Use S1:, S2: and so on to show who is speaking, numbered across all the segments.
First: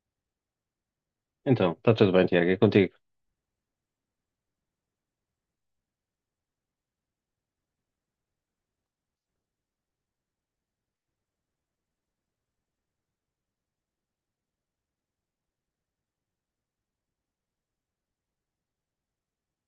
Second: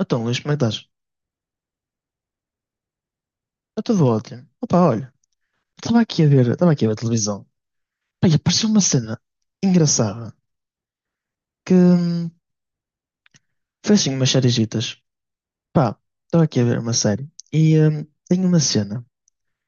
S1: Então, Luís, como é que estás?
S2: Então, está tudo bem, Tiago, é contigo.
S1: Eu estou ótimo. Opa, olha, estava aqui a ver a televisão. Pá, e apareceu uma cena engraçada que foi assim umas sériezitas. Pá, estava aqui a ver uma série e tem uma cena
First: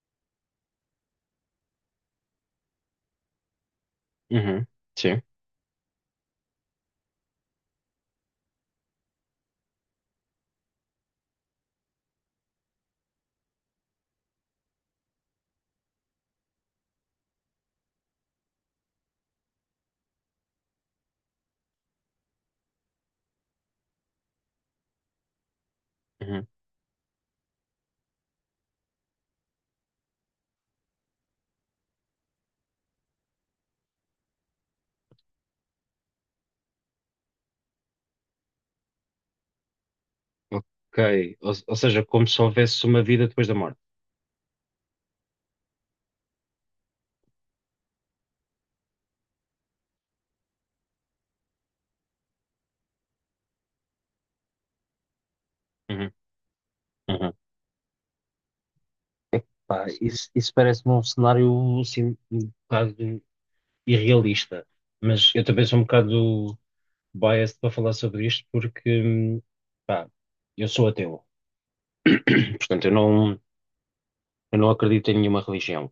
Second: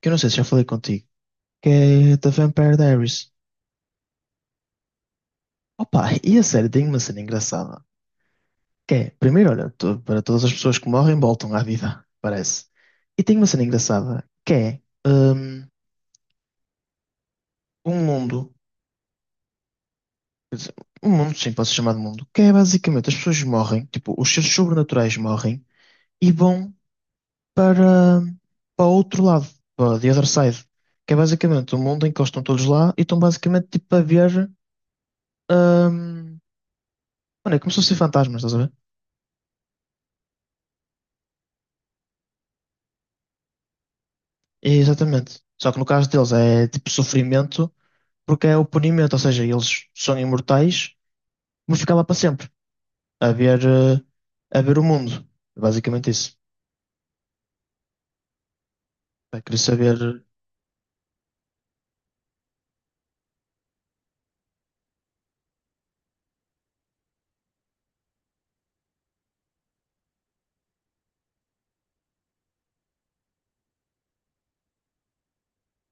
S1: que eu não sei se já falei contigo, que é The Vampire Diaries.
S2: Uhum. Sim.
S1: Opa, e a série tem uma cena engraçada, que é, primeiro, olha, para todas as pessoas que morrem voltam à vida, parece. E tem uma cena engraçada, que é um mundo. Quer dizer, um mundo, sim, pode ser chamado mundo, que é basicamente as pessoas morrem, tipo, os seres sobrenaturais morrem e
S2: Uhum.
S1: vão para, para outro lado, para the other side, que é basicamente o mundo em que eles estão todos lá e estão basicamente tipo a ver. hum, mano, é como se fossem fantasmas, estás a ver?
S2: Ok. Ou seja, como se houvesse uma vida depois da morte.
S1: É, exatamente. Só que no caso deles é tipo sofrimento, porque é o punimento, ou seja, eles são imortais, vão ficar lá para sempre, a ver, eh, a ver o mundo. É basicamente
S2: Uhum.
S1: isso.
S2: Uhum.
S1: Pá, queria
S2: Pá,
S1: saber.
S2: isso parece-me um cenário assim, um bocado irrealista. Mas eu também sou um bocado biased para falar sobre isto porque, pá, eu sou ateu. Portanto, eu não acredito em nenhuma religião.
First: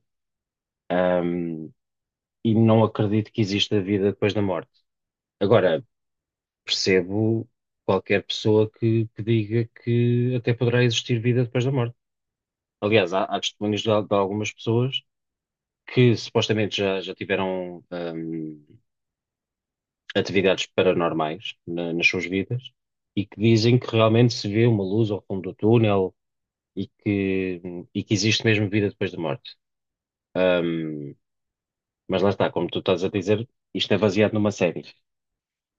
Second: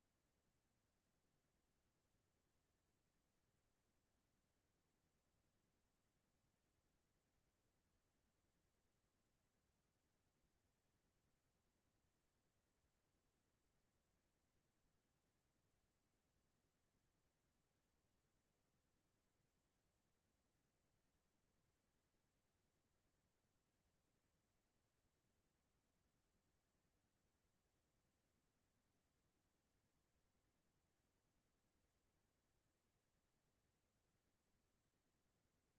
S2: Ahm, e não acredito que exista vida depois da morte. Agora, percebo qualquer pessoa que diga que até poderá existir vida depois da morte. Aliás, há testemunhos de, de algumas pessoas que supostamente já tiveram atividades paranormais nas suas vidas e que dizem que realmente se vê uma luz ao fundo do túnel e que, e que existe mesmo vida depois da morte. Hum, mas lá está, como tu estás a dizer, isto é baseado numa série.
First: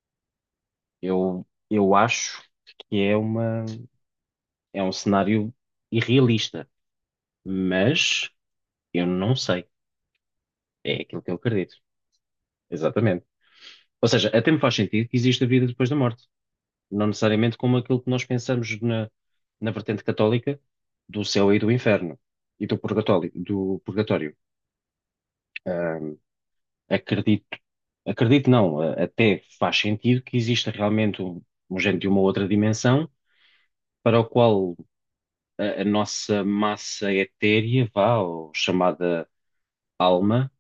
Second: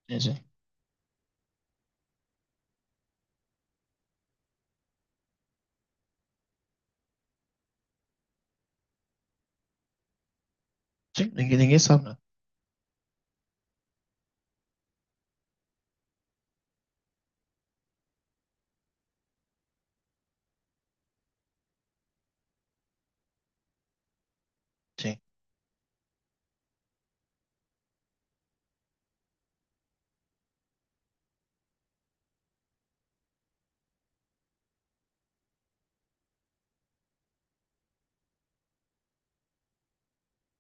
S1: Sim, sim.
S2: Eu acho que é uma, é um cenário irrealista, mas eu não sei. É aquilo que
S1: Sim,
S2: eu
S1: ninguém,
S2: acredito.
S1: ninguém sabe, né?
S2: Exatamente. Ou seja, até me faz sentido que existe a vida depois da morte. Não necessariamente como aquilo que nós pensamos na, na vertente católica do céu e do inferno e do purgatório, do purgatório.
S1: Sim,
S2: Hum, Acredito, acredito não, até faz sentido que exista realmente um, um género de uma outra dimensão para o qual a nossa massa etérea, vá, ou chamada alma,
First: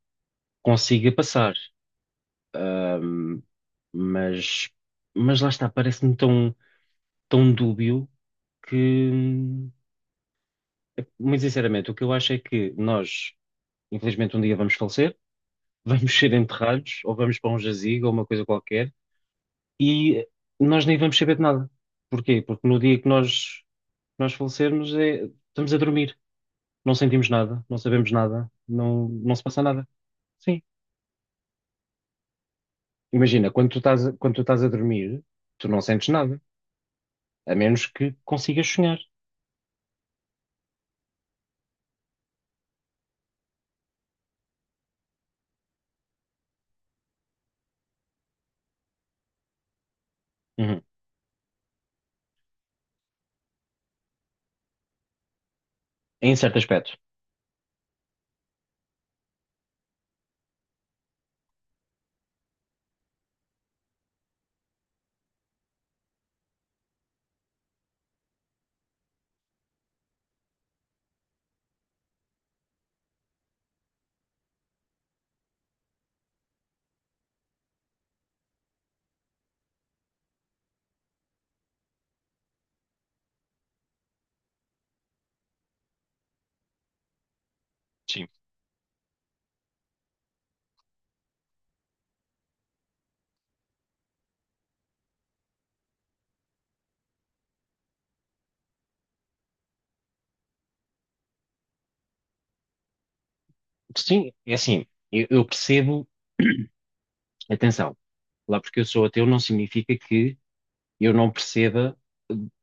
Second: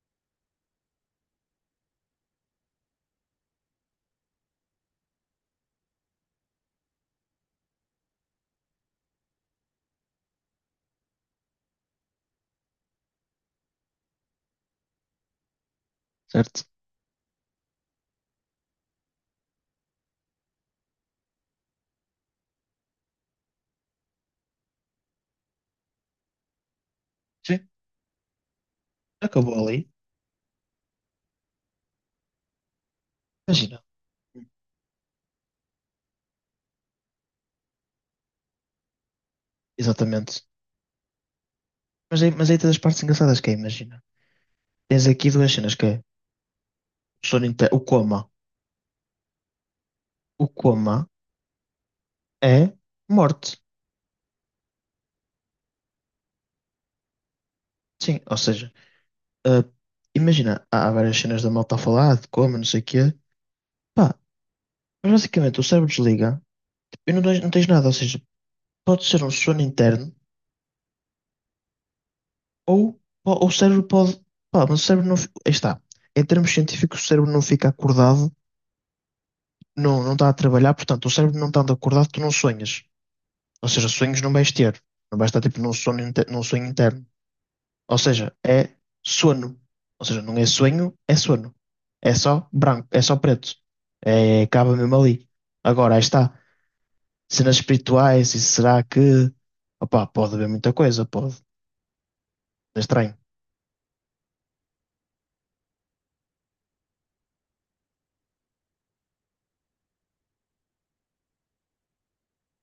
S2: consiga passar. Ahm, mas, mas lá está, parece-me tão, tão dúbio que, muito sinceramente, o que eu acho é que nós, infelizmente, um dia vamos falecer, vamos ser
S1: certo?
S2: enterrados, ou vamos para um jazigo, ou uma coisa qualquer, e nós nem vamos saber de nada. Porquê? Porque no dia que Nós falecermos, estamos a dormir, não sentimos nada,
S1: Sim,
S2: não sabemos nada, não se
S1: acabou
S2: passa nada.
S1: ali.
S2: Sim. Imagina,
S1: Imagina.
S2: quando tu estás a dormir, tu não sentes nada, a menos que consigas sonhar.
S1: Exatamente. Mas aí tens as partes engraçadas que é, imagina. Tens aqui duas cenas que é o coma. O
S2: Uhum.
S1: coma é morte.
S2: Em certo aspecto.
S1: Sim, ou seja, ah, imagina, há várias cenas da malta a falar de coma, não sei o quê. Pá, mas basicamente o cérebro desliga tipo, e não tens nada, ou seja, pode ser um sono interno ou o cérebro pode. Pá, mas o cérebro não. Aí está. Em termos científicos, o cérebro não fica acordado não, não está a trabalhar, portanto, o cérebro não estando acordado, tu não sonhas. Ou seja, sonhos não vais ter. Não vais estar tipo num num sonho interno. Ou
S2: Sim.
S1: seja, é sono. Ou seja, não é sonho, é sono. É só branco, é só preto. É, acaba mesmo ali. Agora, aí está. Cenas espirituais, e será que. Opá, pode haver muita coisa, pode. É estranho.
S2: Sim, é assim, eu percebo, atenção, lá porque eu sou ateu não significa que eu não perceba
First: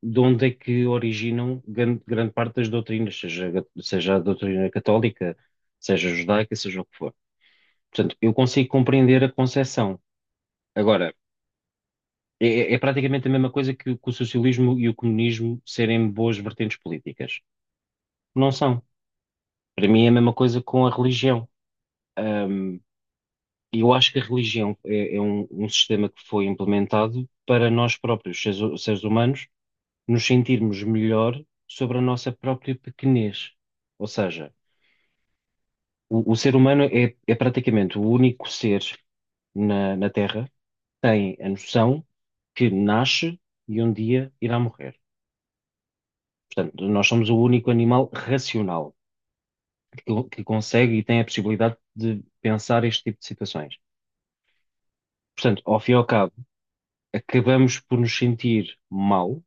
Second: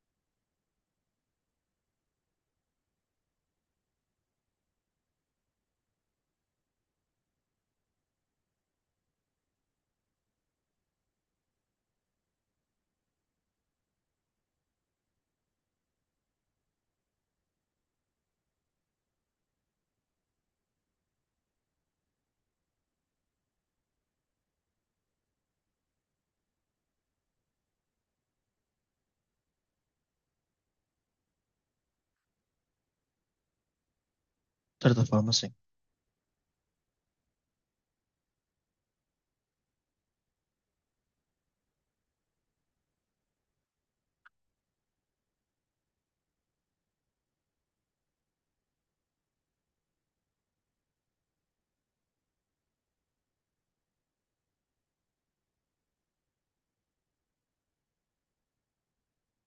S2: de onde é que originam grande, grande parte das doutrinas, seja, seja a doutrina católica, seja judaica, seja o que for. Portanto, eu consigo compreender a concepção. Agora, é, é praticamente a mesma coisa que o socialismo e o comunismo serem boas vertentes políticas. Não são. Para mim é a mesma coisa com a religião. E eu acho que a religião é, é um, um sistema que foi implementado para nós próprios, seres, seres humanos, nos sentirmos melhor sobre a nossa própria pequenez. Ou seja,
S1: De certa forma, sim.
S2: o ser humano é, é praticamente o único ser na, na Terra que tem a noção que nasce e um dia irá morrer. Portanto, nós somos o único animal racional que consegue e tem a possibilidade de pensar este tipo de situações. Portanto, ao fim e ao cabo, acabamos por nos sentir mal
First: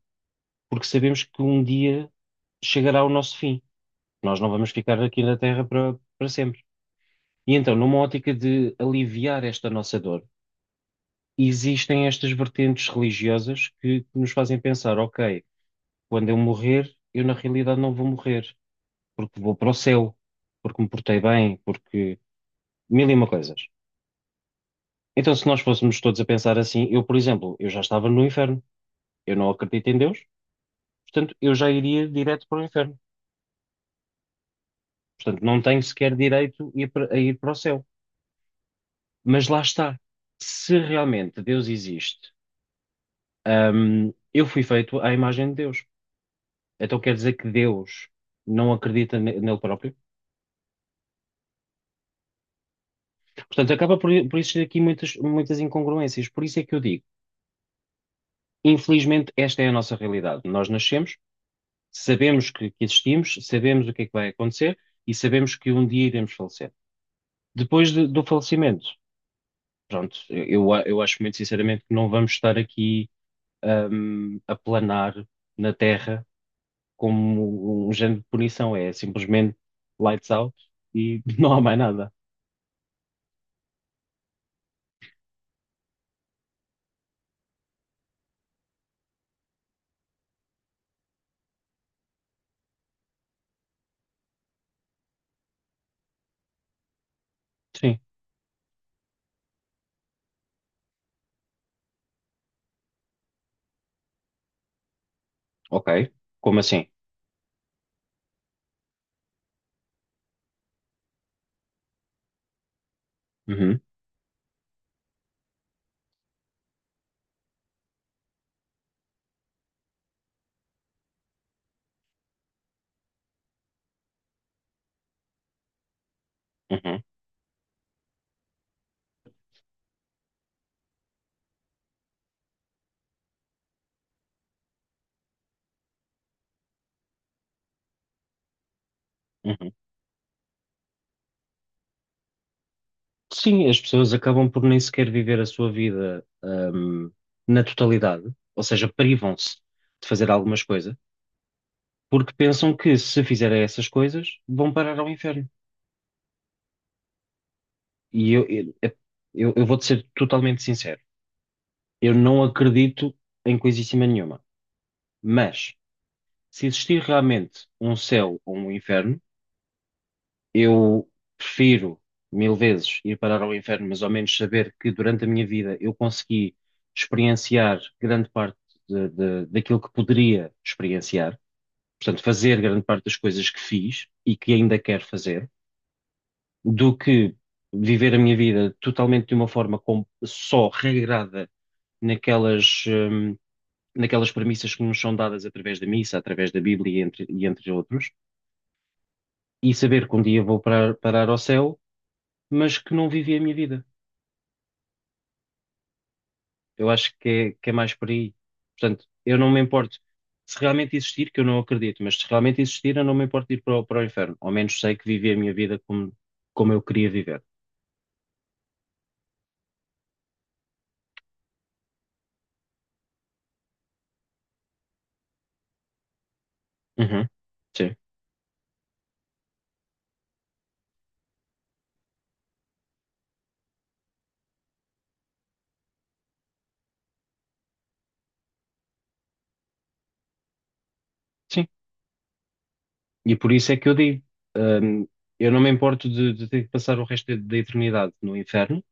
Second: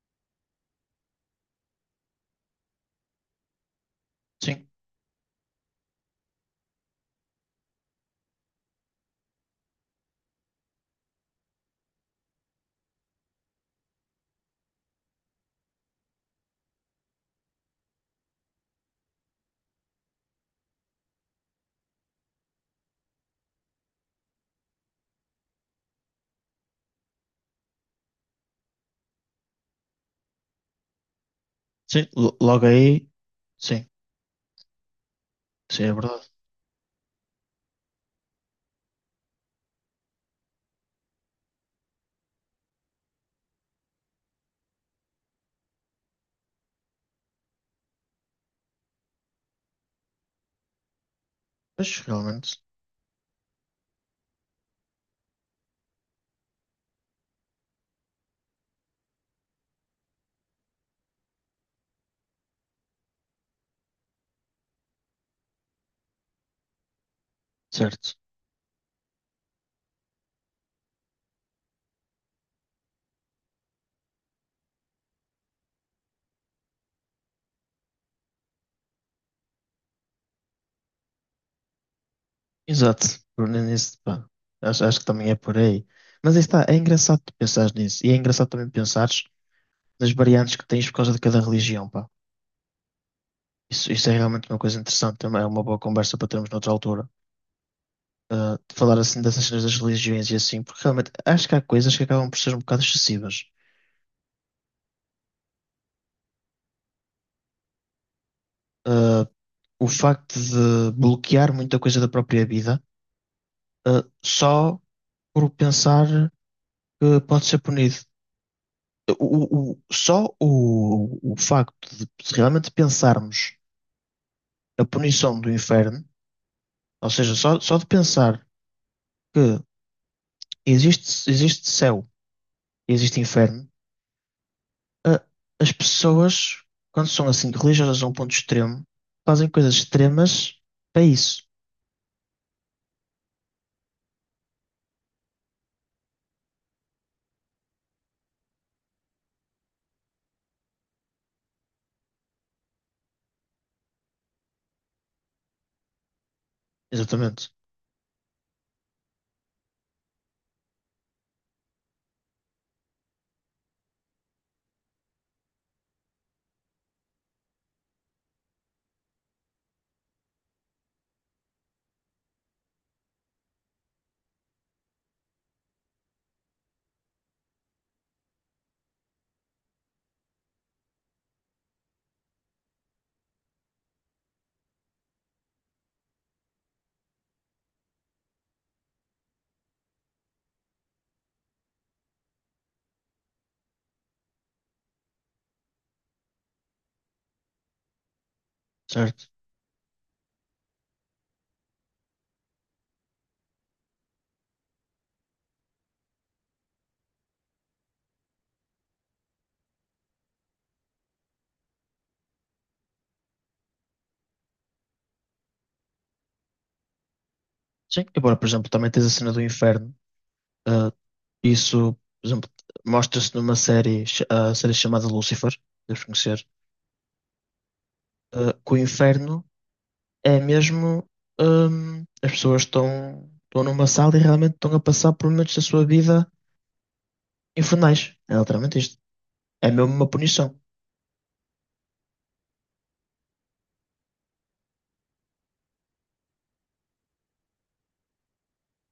S2: porque sabemos que um dia chegará o nosso fim. Nós não
S1: Sim,
S2: vamos ficar aqui na Terra para para sempre. E então, numa ótica de aliviar esta nossa dor, existem estas vertentes religiosas que nos fazem pensar: ok, quando eu morrer, eu na realidade não vou morrer, porque vou para o céu, porque me portei bem, porque mil e uma coisas. Então, se nós fôssemos todos a pensar assim, eu, por exemplo, eu já estava no inferno, eu não acredito em Deus, portanto, eu já
S1: sim.
S2: iria direto para o
S1: Logo
S2: inferno.
S1: aí, sim,
S2: Portanto, não tenho
S1: sim, é
S2: sequer
S1: verdade.
S2: direito a ir para o céu. Mas lá está. Se realmente Deus existe, eu fui feito à imagem de Deus. Então quer dizer que Deus não acredita nele próprio?
S1: Mas realmente,
S2: Portanto, acaba por existir aqui muitas, muitas incongruências. Por isso é que eu digo, infelizmente, esta é a nossa realidade. Nós nascemos, sabemos que existimos, sabemos o que é que vai acontecer e sabemos que um dia iremos falecer. Depois
S1: certo.
S2: do falecimento, pronto, eu, eu acho muito sinceramente que não vamos estar aqui, a planar na Terra como um género de punição, é simplesmente lights out e não há mais nada.
S1: Exato, por nisso, pá. Acho que também é por aí. Mas aí está, é engraçado tu pensares nisso. E é engraçado também pensares nas variantes que tens por causa de cada religião, pá. Isso é realmente uma coisa interessante, também é uma boa conversa para termos noutra altura.
S2: Sim,
S1: Ah, de falar assim dessas cenas das religiões e assim, porque realmente acho que há coisas que acabam por ser um bocado excessivas.
S2: ok. Como assim?
S1: Ah, o facto de bloquear muita coisa da própria vida,
S2: Uhum,
S1: só por pensar que pode ser punido. Só o facto de realmente pensarmos a punição do inferno,
S2: uhum,
S1: ou seja, só de pensar que existe céu e existe inferno, a- as pessoas, quando são assim religiosas a um ponto extremo, fazem
S2: uhum.
S1: coisas extremas para isso.
S2: Sim, as pessoas acabam por nem sequer viver a sua vida, na totalidade, ou seja, privam-se de fazer algumas coisas, porque pensam que se fizerem essas coisas vão parar ao inferno.
S1: Exatamente,
S2: E eu vou-te ser totalmente sincero, eu não acredito em coisíssima nenhuma, mas se existir realmente um céu ou um inferno, eu prefiro mil vezes ir parar ao inferno, mas ao menos saber que durante a minha vida eu consegui experienciar grande parte daquilo que poderia experienciar, portanto, fazer grande parte das coisas que fiz e que ainda quero fazer, do que viver a minha vida totalmente de uma forma só regrada naquelas, naquelas premissas que nos são dadas através da missa, através da Bíblia e e entre outros,
S1: certo?
S2: e saber que um dia vou parar, parar ao céu, mas que não vivi a minha vida. Eu acho que é mais por aí. Portanto, eu não me importo. Se realmente existir, que eu não acredito, mas se realmente existir, eu não me importo de ir para o, para o inferno. Ao menos sei que vivi a minha vida como, como eu queria viver.
S1: Sim. Agora, por exemplo, também tens a cena do inferno. ah, isso, por exemplo, mostra-se numa série, a série chamada Lucifer, deves conhecer,
S2: Uhum. Sim.
S1: que o inferno. É mesmo, as pessoas estão numa sala e realmente estão a passar por momentos da sua vida infernais. É literalmente isto. É mesmo uma punição.
S2: Sim. E por isso é que eu digo, hum, eu não me importo de ter que passar o resto da da eternidade no inferno,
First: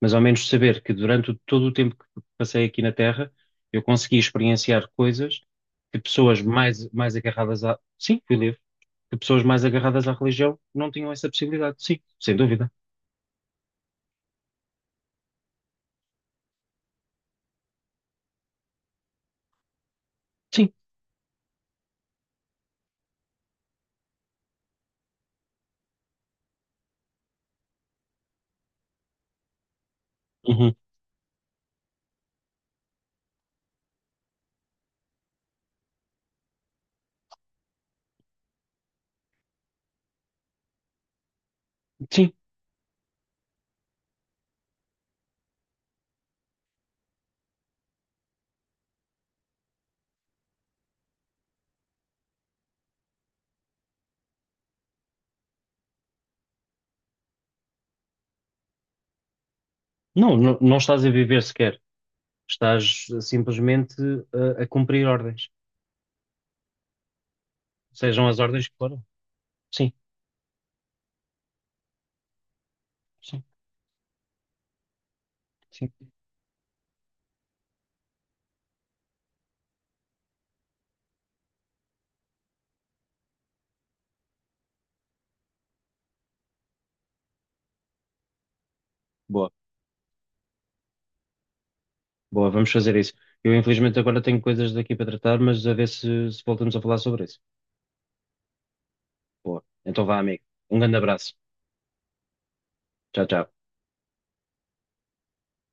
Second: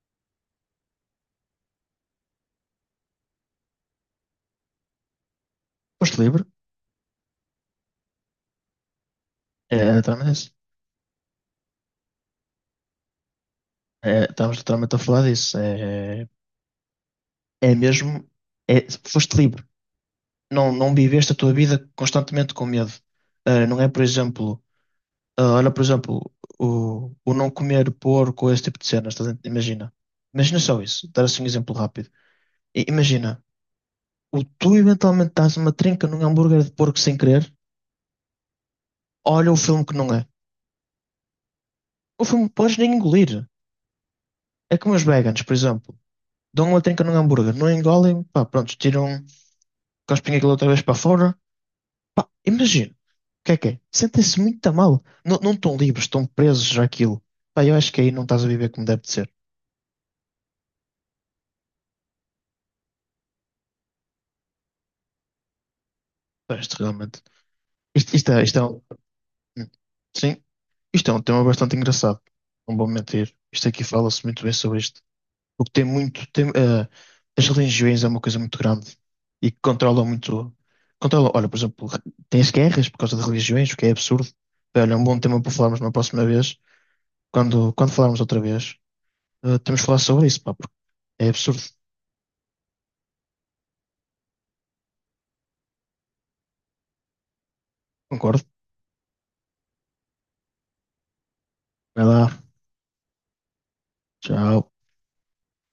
S2: mas ao menos saber que durante todo o tempo que passei aqui na Terra, eu consegui experienciar coisas que
S1: Posto
S2: pessoas
S1: livre,
S2: mais, mais agarradas à. Sim, fui livre. Que pessoas mais
S1: é
S2: agarradas à
S1: literalmente isso.
S2: religião não tinham essa possibilidade. Sim, sem dúvida.
S1: É, estamos literalmente a falar disso. É, é mesmo, é, foste livre. Não,
S2: Sim.
S1: não viveste a tua vida constantemente com medo. Ah, não é, por exemplo, olha, por exemplo, o não comer porco, esse tipo de cenas. Imagina. Imagina
S2: Uhum.
S1: só isso. Dar assim um exemplo rápido. Imagina. O tu eventualmente dás uma trinca num hambúrguer de porco sem querer, olha o filme que não é. O
S2: Sim.
S1: filme podes nem engolir. É como os vegans, por exemplo. Dão uma trinca num hambúrguer, não engolem, pá, pronto, tiram, cospem aquilo outra vez para fora. Imagina, o que é que é? Sentem-se muito mal. Não, não estão livres, estão presos àquilo. Pá, eu acho que aí não estás a viver como deve de ser.
S2: Não estás a viver sequer. Estás simplesmente a cumprir ordens.
S1: Pá, isto realmente.
S2: Sejam as
S1: Isto é
S2: ordens que forem. Sim,
S1: sim, isto é um tema bastante engraçado. Não vou mentir.
S2: sim,
S1: Isto aqui fala-se muito bem sobre isto. O que tem
S2: sim.
S1: muito. Tem, as religiões é uma coisa muito grande e que controla muito. Controla, olha, por exemplo, tem-se guerras por causa de religiões, o que é absurdo. Bem, olha, é um bom tema para falarmos na próxima vez. Quando falarmos outra vez,
S2: Boa,
S1: temos de falar sobre isso, pá, porque é absurdo.
S2: boa, vamos fazer isso. Eu, infelizmente, agora tenho coisas daqui para tratar, mas a ver se voltamos a falar sobre isso.
S1: Concordo.
S2: Boa. Então vá, amigo. Um grande abraço.
S1: Vai lá.
S2: Tchau, tchau.
S1: Tchau.